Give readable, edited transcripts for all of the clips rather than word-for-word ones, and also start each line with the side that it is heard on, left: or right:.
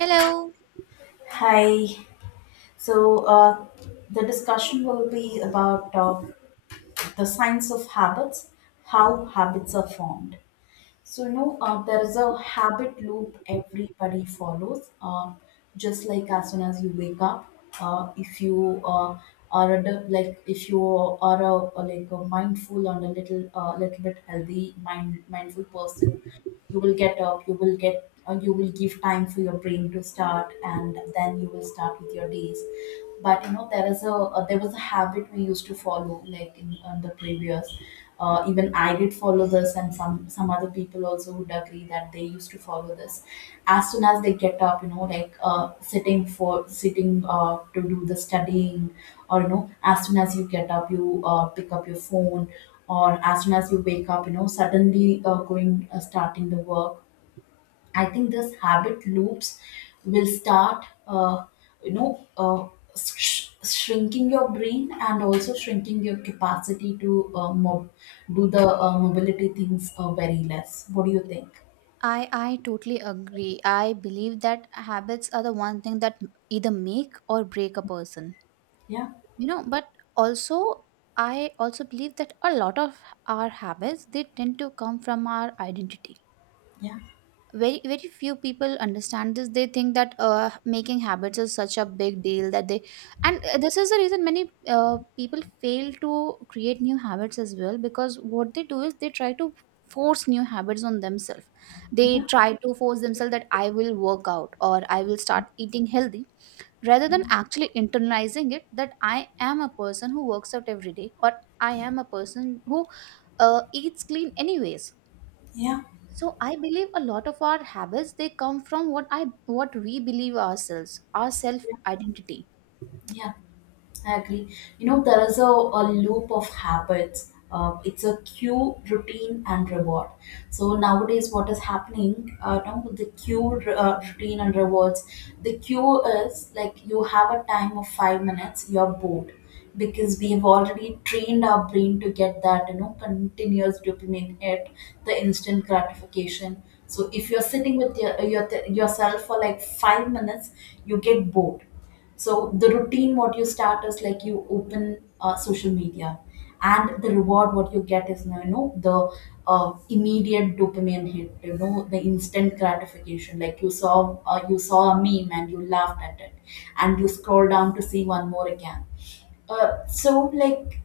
right: Hello.
left: Hi. So the discussion will be about the science of habits, how habits are formed. So you know there is a habit loop everybody follows. Just like as soon as you wake up, if you are like if you are a like a mindful and a little bit healthy mindful person, you will get up, you will get you will give time for your brain to start, and then you will start with your days. But you know there is a there was a habit we used to follow, like in the previous even I did follow this, and some other people also would agree that they used to follow this. As soon as they get up, you know, like sitting for sitting to do the studying, or you know, as soon as you get up, you pick up your phone, or as soon as you wake up, you know, suddenly going starting the work. I think this habit loops will start, you know uh, shrinking your brain and also shrinking your capacity to do the mobility things, very less. What do you think?
right: I totally agree. I believe that habits are the one thing that either make or break a person.
left: Yeah,
right: You know, but also, I also believe that a lot of our habits, they tend to come from our identity.
left: yeah,
right: Very few people understand this. They think that making habits is such a big deal that they and This is the reason many people fail to create new habits as well, because what they do is they try to force new habits on themselves. They
left: yeah,
right: try to force themselves that I will work out or I will start eating healthy, rather than actually internalizing it that I am a person who works out every day, or I am a person who eats clean anyways.
left: yeah,
right: So I believe a lot of our habits, they come from what I what we believe ourselves, our self identity.
left: yeah. I agree. You know, there is a loop of habits. It's a cue, routine, and reward. So nowadays, what is happening? Now with the cue, routine, and rewards. The cue is like you have a time of 5 minutes. You're bored because we have already trained our brain to get that, you know, continuous dopamine hit, the instant gratification. So if you're sitting with yourself for like 5 minutes, you get bored. So the routine, what you start is like you open social media, and the reward what you get is, you know, the immediate dopamine hit, you know, the instant gratification. Like you saw a meme and you laughed at it, and you scroll down to see one more again. So like,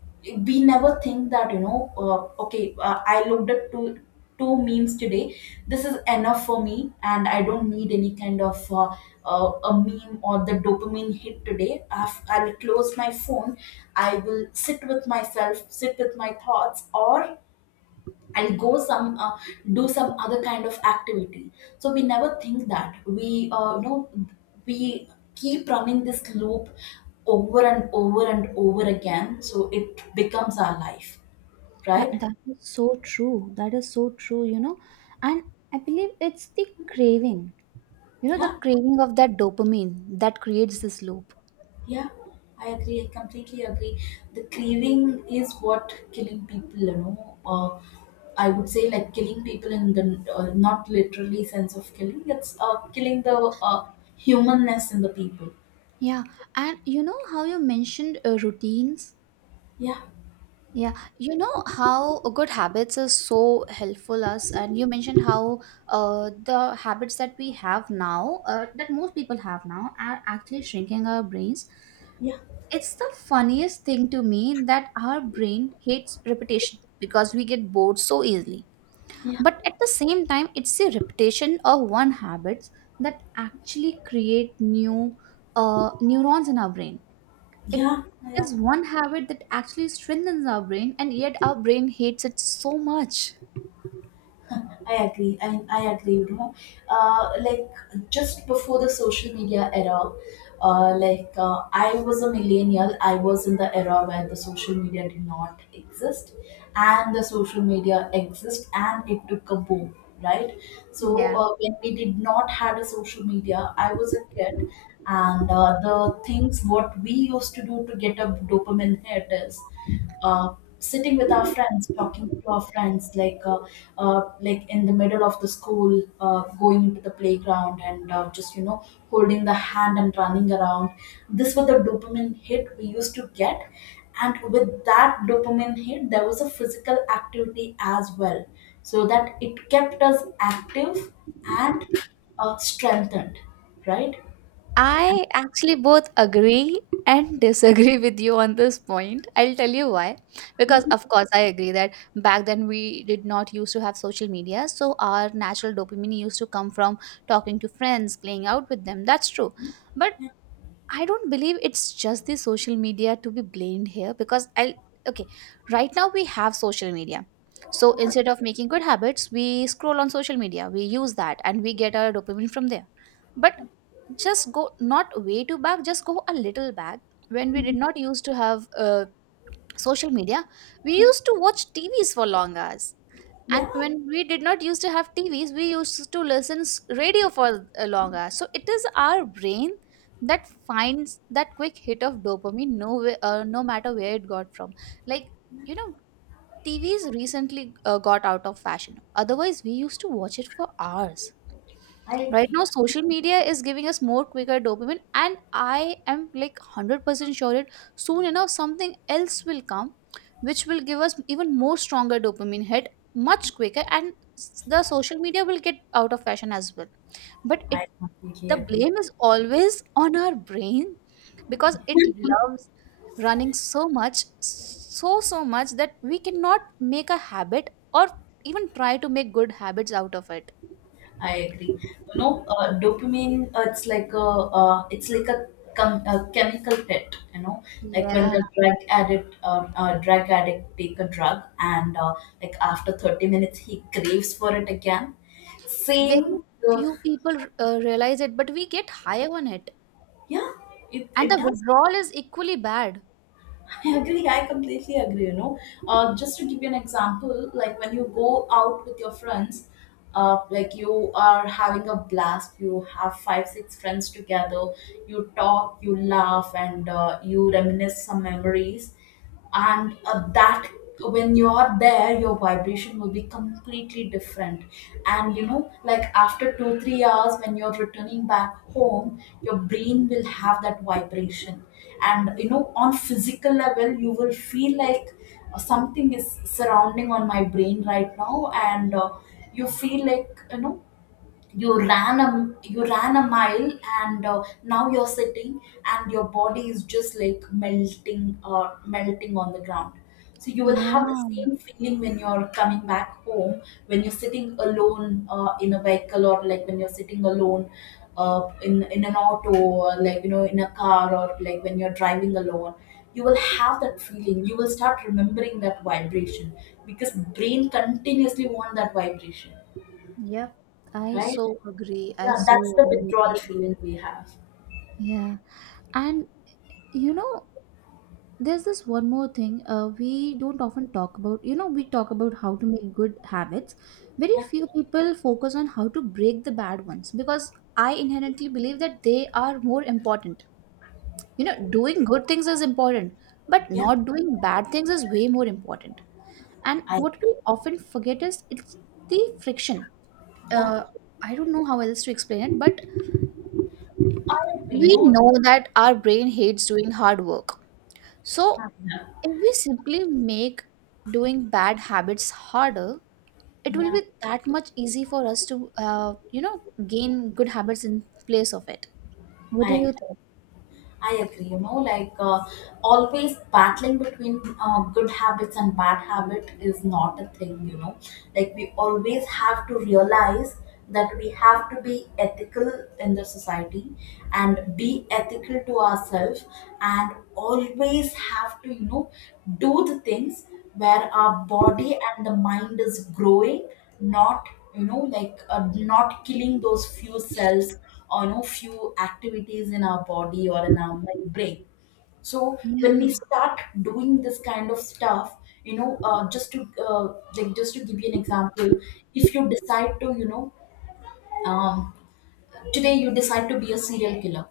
left: we never think that, you know, okay, I looked at two memes today, this is enough for me, and I don't need any kind of a meme or the dopamine hit today. I'll close my phone, I will sit with myself, sit with my thoughts, or I'll go some do some other kind of activity. So we never think that we you know we keep running this loop over and over and over again, so it becomes our life,
right: Yeah,
left: right?
right: that is so true. That is so true, you know. And I believe it's the craving. You know, the
left: Yeah,
right: craving of that dopamine that creates this loop.
left: yeah, I agree. I completely agree. The craving is what killing people, you know, I would say, like killing people in the not literally sense of killing. It's killing the humanness in the people.
right: Yeah. And you know how you mentioned routines?
left: Yeah,
right: Yeah, you know how good habits are so helpful us, and you mentioned how the habits that we have now, that most people have now, are actually shrinking our brains.
left: yeah,
right: It's the funniest thing to me that our brain hates repetition because we get bored so easily.
left: yeah.
right: But at the same time, it's the repetition of one habits that actually create new neurons in our brain. It
left: Yeah, yeah,
right: is one habit that actually strengthens our brain, and yet our brain hates it so much.
left: I agree. I agree, you know. Like, just before the social media era, like I was a millennial. I was in the era where the social media did not exist, and the social media exists, and it took a boom, right? So
right: Yeah.
left: when we did not had a social media, I was a kid, and the things what we used to do to get a dopamine hit is sitting with our friends, talking to our friends, like in the middle of the school, going into the playground, and just, you know, holding the hand and running around. This was the dopamine hit we used to get, and with that dopamine hit, there was a physical activity as well, so that it kept us active and strengthened, right?
right: I actually both agree and disagree with you on this point. I'll tell you why. Because, of course, I agree that back then we did not used to have social media. So, our natural dopamine used to come from talking to friends, playing out with them. That's true. But I don't believe it's just the social media to be blamed here, because I will, okay, right now we have social media. So instead of making good habits, we scroll on social media, we use that and we get our dopamine from there. But just go not way too back, just go a little back. When we did not used to have social media, we used to watch TVs for long hours, and
left: Yeah,
right: when we did not used to have tvs, we used to listen radio for a long hour. So it is our brain that finds that quick hit of dopamine, no way, no matter where it got from. Like, you know, tvs recently got out of fashion, otherwise we used to watch it for hours.
left: I
right: Right
left: agree.
right: now, social media is giving us more quicker dopamine, and I am like 100% sure it, soon enough something else will come which will give us even more stronger dopamine hit, much quicker, and the social media will get out of fashion as well. But
left: I
right: it,
left: completely
right: the
left: agree.
right: blame is always on our brain because it loves running so much, so so much, that we cannot make a habit or even try to make good habits out of it.
left: I agree. You know, dopamine. It's like a chemical pet. You know, like when
right: Yeah.
left: the drug addict take a drug, and like after 30 minutes, he craves for it again.
right: Very
left: Same. Uh,
right: few people realize it, but we get high on it.
left: yeah, it
right: And
left: it
right: the
left: does.
right: withdrawal is equally bad.
left: I agree. I completely agree. You know, just to give you an example, like when you go out with your friends, like you are having a blast. You have five, six friends together. You talk, you laugh, and you reminisce some memories, and that, when you're there, your vibration will be completely different. And you know, like after 2 3 hours, when you're returning back home, your brain will have that vibration. And you know, on physical level, you will feel like something is surrounding on my brain right now. And you feel like, you know, you ran a mile, and now you're sitting, and your body is just like melting on the ground. So you will have the
right: Yeah.
left: same feeling when you're coming back home, when you're sitting alone in a vehicle, or like when you're sitting alone in an auto, or like, you know, in a car, or like when you're driving alone, you will have that feeling. You will start remembering that vibration, because brain continuously want that vibration,
right: Yep. I
left: right?
right: so agree. I
left: Yeah,
right: so
left: that's the
right: agree with
left: withdrawal
right: you.
left: feeling we have.
right: Yeah. And you know, there's this one more thing we don't often talk about. You know, we talk about how to make good habits. Very
left: Yeah,
right: few people focus on how to break the bad ones, because I inherently believe that they are more important. You know, doing good things is important, but
left: yeah,
right: not doing bad things is way more important. And
left: I,
right: what we often forget is it's the friction,
left: yeah,
right: uh, I don't know how else to explain it, but
left: I agree.
right: we
left: No,
right: know that our brain hates doing hard work. So,
left: yeah,
right: if we simply make doing bad habits harder, it will
left: yeah,
right: be that much easy for us to, you know, gain good habits in place of it. What do
left: I
right: you think?
left: I agree, you know, like always battling between good habits and bad habit is not a thing, you know. Like, we always have to realize that we have to be ethical in the society, and be ethical to ourselves, and always have to, you know, do the things where our body and the mind is growing, not, you know, like not killing those few cells, or, you know, few activities in our body or in our, like, brain. So when we
right: Yeah.
left: start doing this kind of stuff, you know, just to uh, like, just to give you an example, if you decide to, um, today you decide to be a serial killer.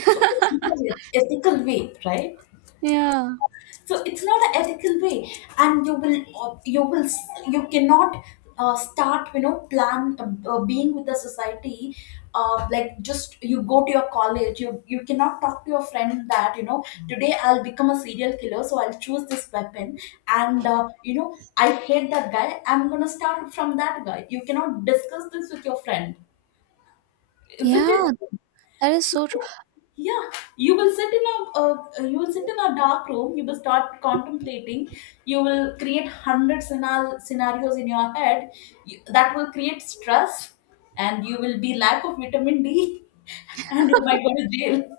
left: So it's not an ethical way, right?
right: Yeah.
left: So it's not an ethical way, and you will you cannot start, you know, plan, being with the society. Like, just, you go to your college, you cannot talk to your friend that, you know, today I'll become a serial killer, so I'll choose this weapon, and you know, I hate that guy, I'm gonna start from that guy. You cannot discuss this with your friend, isn't it?
right: Yeah, that is
left: So,
right: so true.
left: yeah, you will sit in a dark room. You will start contemplating. You will create 100 scenarios in your head, that will create stress, and you will be lack of vitamin D, and you might go to jail.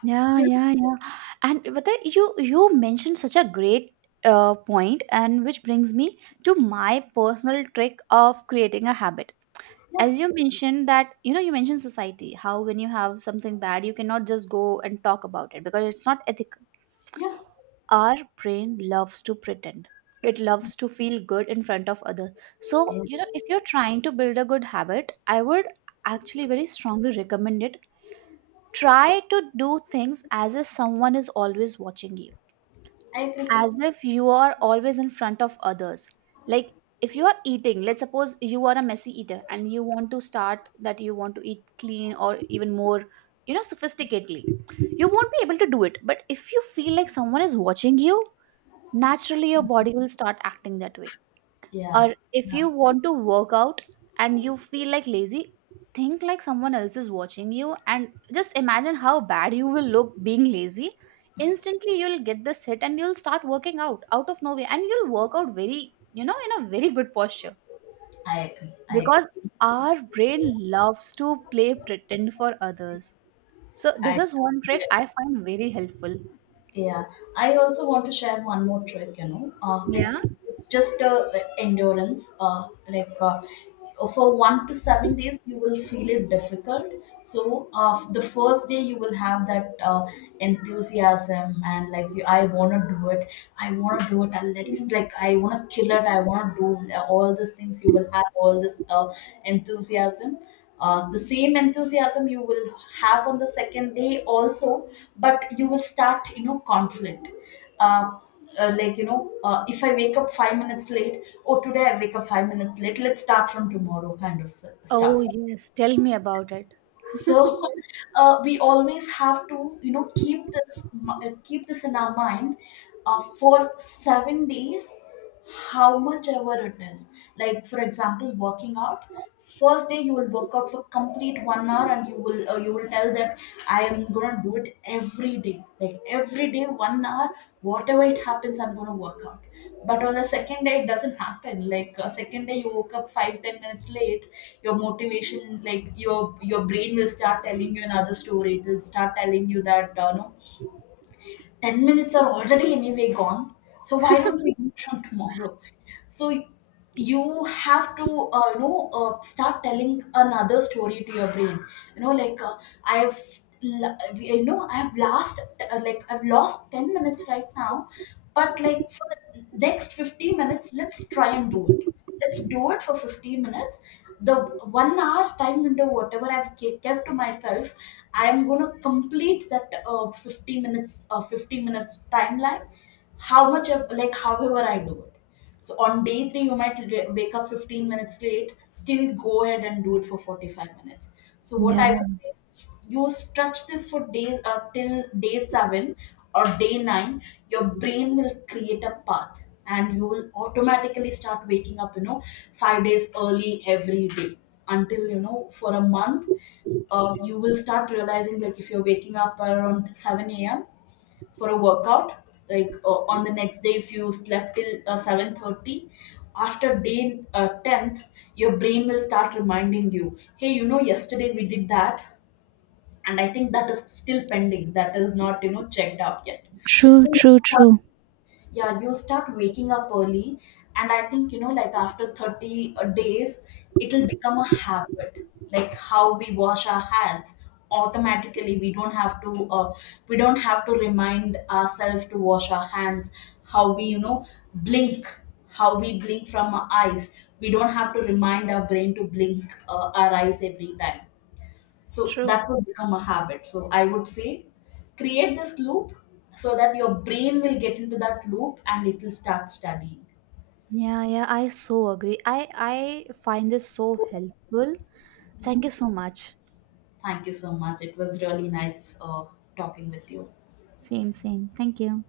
right: Yeah, yeah, yeah. And you mentioned such a great point, and which brings me to my personal trick of creating a habit. As you mentioned that, you know, you mentioned society, how when you have something bad you cannot just go and talk about it because it's not ethical.
left: Yeah, yeah,
right: Our brain loves to pretend. It loves to feel good in front of others.
left: yeah.
right: So you know, if you're trying to build a good habit, I would actually very strongly recommend it: try to do things as if someone is always watching you,
left: I agree.
right: as if you are always in front of others. Like, if you are eating, let's suppose you are a messy eater and you want to start that you want to eat clean or even more, you know, sophisticatedly, you won't be able to do it. But if you feel like someone is watching you, naturally your body will start acting that way.
left: Yeah,
right: Or if
left: yeah.
right: you want to work out and you feel like lazy, think like someone else is watching you and just imagine how bad you will look being lazy. Instantly you'll get this hit and you'll start working out out of nowhere, and you'll work out very, you know, in a very good posture.
left: I agree. I
right: Because
left: agree.
right: our brain loves to play pretend for others. So this
left: I
right: is one
left: do.
right: trick I find very helpful.
left: Yeah, I also want to share one more trick. You know, uh,
right: Yeah.
left: it's it's just endurance. Like, for 1 to 7 days, you will feel it difficult. So the first day, you will have that enthusiasm, and, like, I wanna do it. I wanna do it. And let's, like, I wanna kill it. I wanna do all these things. You will have all this enthusiasm. The same enthusiasm you will have on the second day also, but you will start, you know, conflict. Uh, like, you know, if I wake up 5 minutes late, oh, today I wake up 5 minutes late, let's start from tomorrow kind of stuff.
right: Oh yes, tell me about it.
left: So we always have to, you know, keep this in our mind, for 7 days, how much ever it is. Like, for example, working out. First day you will work out for complete 1 hour, and you will tell that I am gonna do it every day. Like every day, 1 hour, whatever it happens, I'm gonna work out. But on the second day, it doesn't happen. Like, second day, you woke up five ten minutes late. Your motivation, like your brain will start telling you another story. It will start telling you that, no, 10 minutes are already anyway gone. So why don't we do it from tomorrow? So you have to, start telling another story to your brain. You know, like I have s- l- I've lost 10 minutes right now, but like for the next 15 minutes, let's try and do it. Let's do it for 15 minutes. The 1 hour time window, whatever I've kept to myself, I am going to complete that 15 minutes 15 minutes timeline, like, however I do it. So on day three, you might wake up 15 minutes late, still go ahead and do it for 45 minutes. So what I would say, you stretch this for days till day seven, or day nine, your brain will create a path, and you will automatically start waking up, you know, 5 days early every day, until, you know, for a month, you will start realizing, like if you're waking up around 7 a.m. for a workout, like on the next day, if you slept till 7:30, after day 10th, your brain will start reminding you, hey, you know, yesterday we did that, and I think that is still pending, that is not, you know, checked out yet.
right: True,
left: So,
right: true, true.
left: yeah, you start waking up early, and I think, you know, like after 30 days, it'll become a habit. Like how we wash our hands automatically, we don't have to, remind ourselves to wash our hands. How we, you know, blink, how we blink from our eyes, we don't have to remind our brain to blink our eyes every time. So
right: True.
left: that would become a habit. So I would say, create this loop, so that your brain will get into that loop and it will start studying.
right: Yeah, yeah, I find this so helpful. Thank you so much.
left: Thank you so much. It was really nice talking with you.
right: Same, same. Thank you.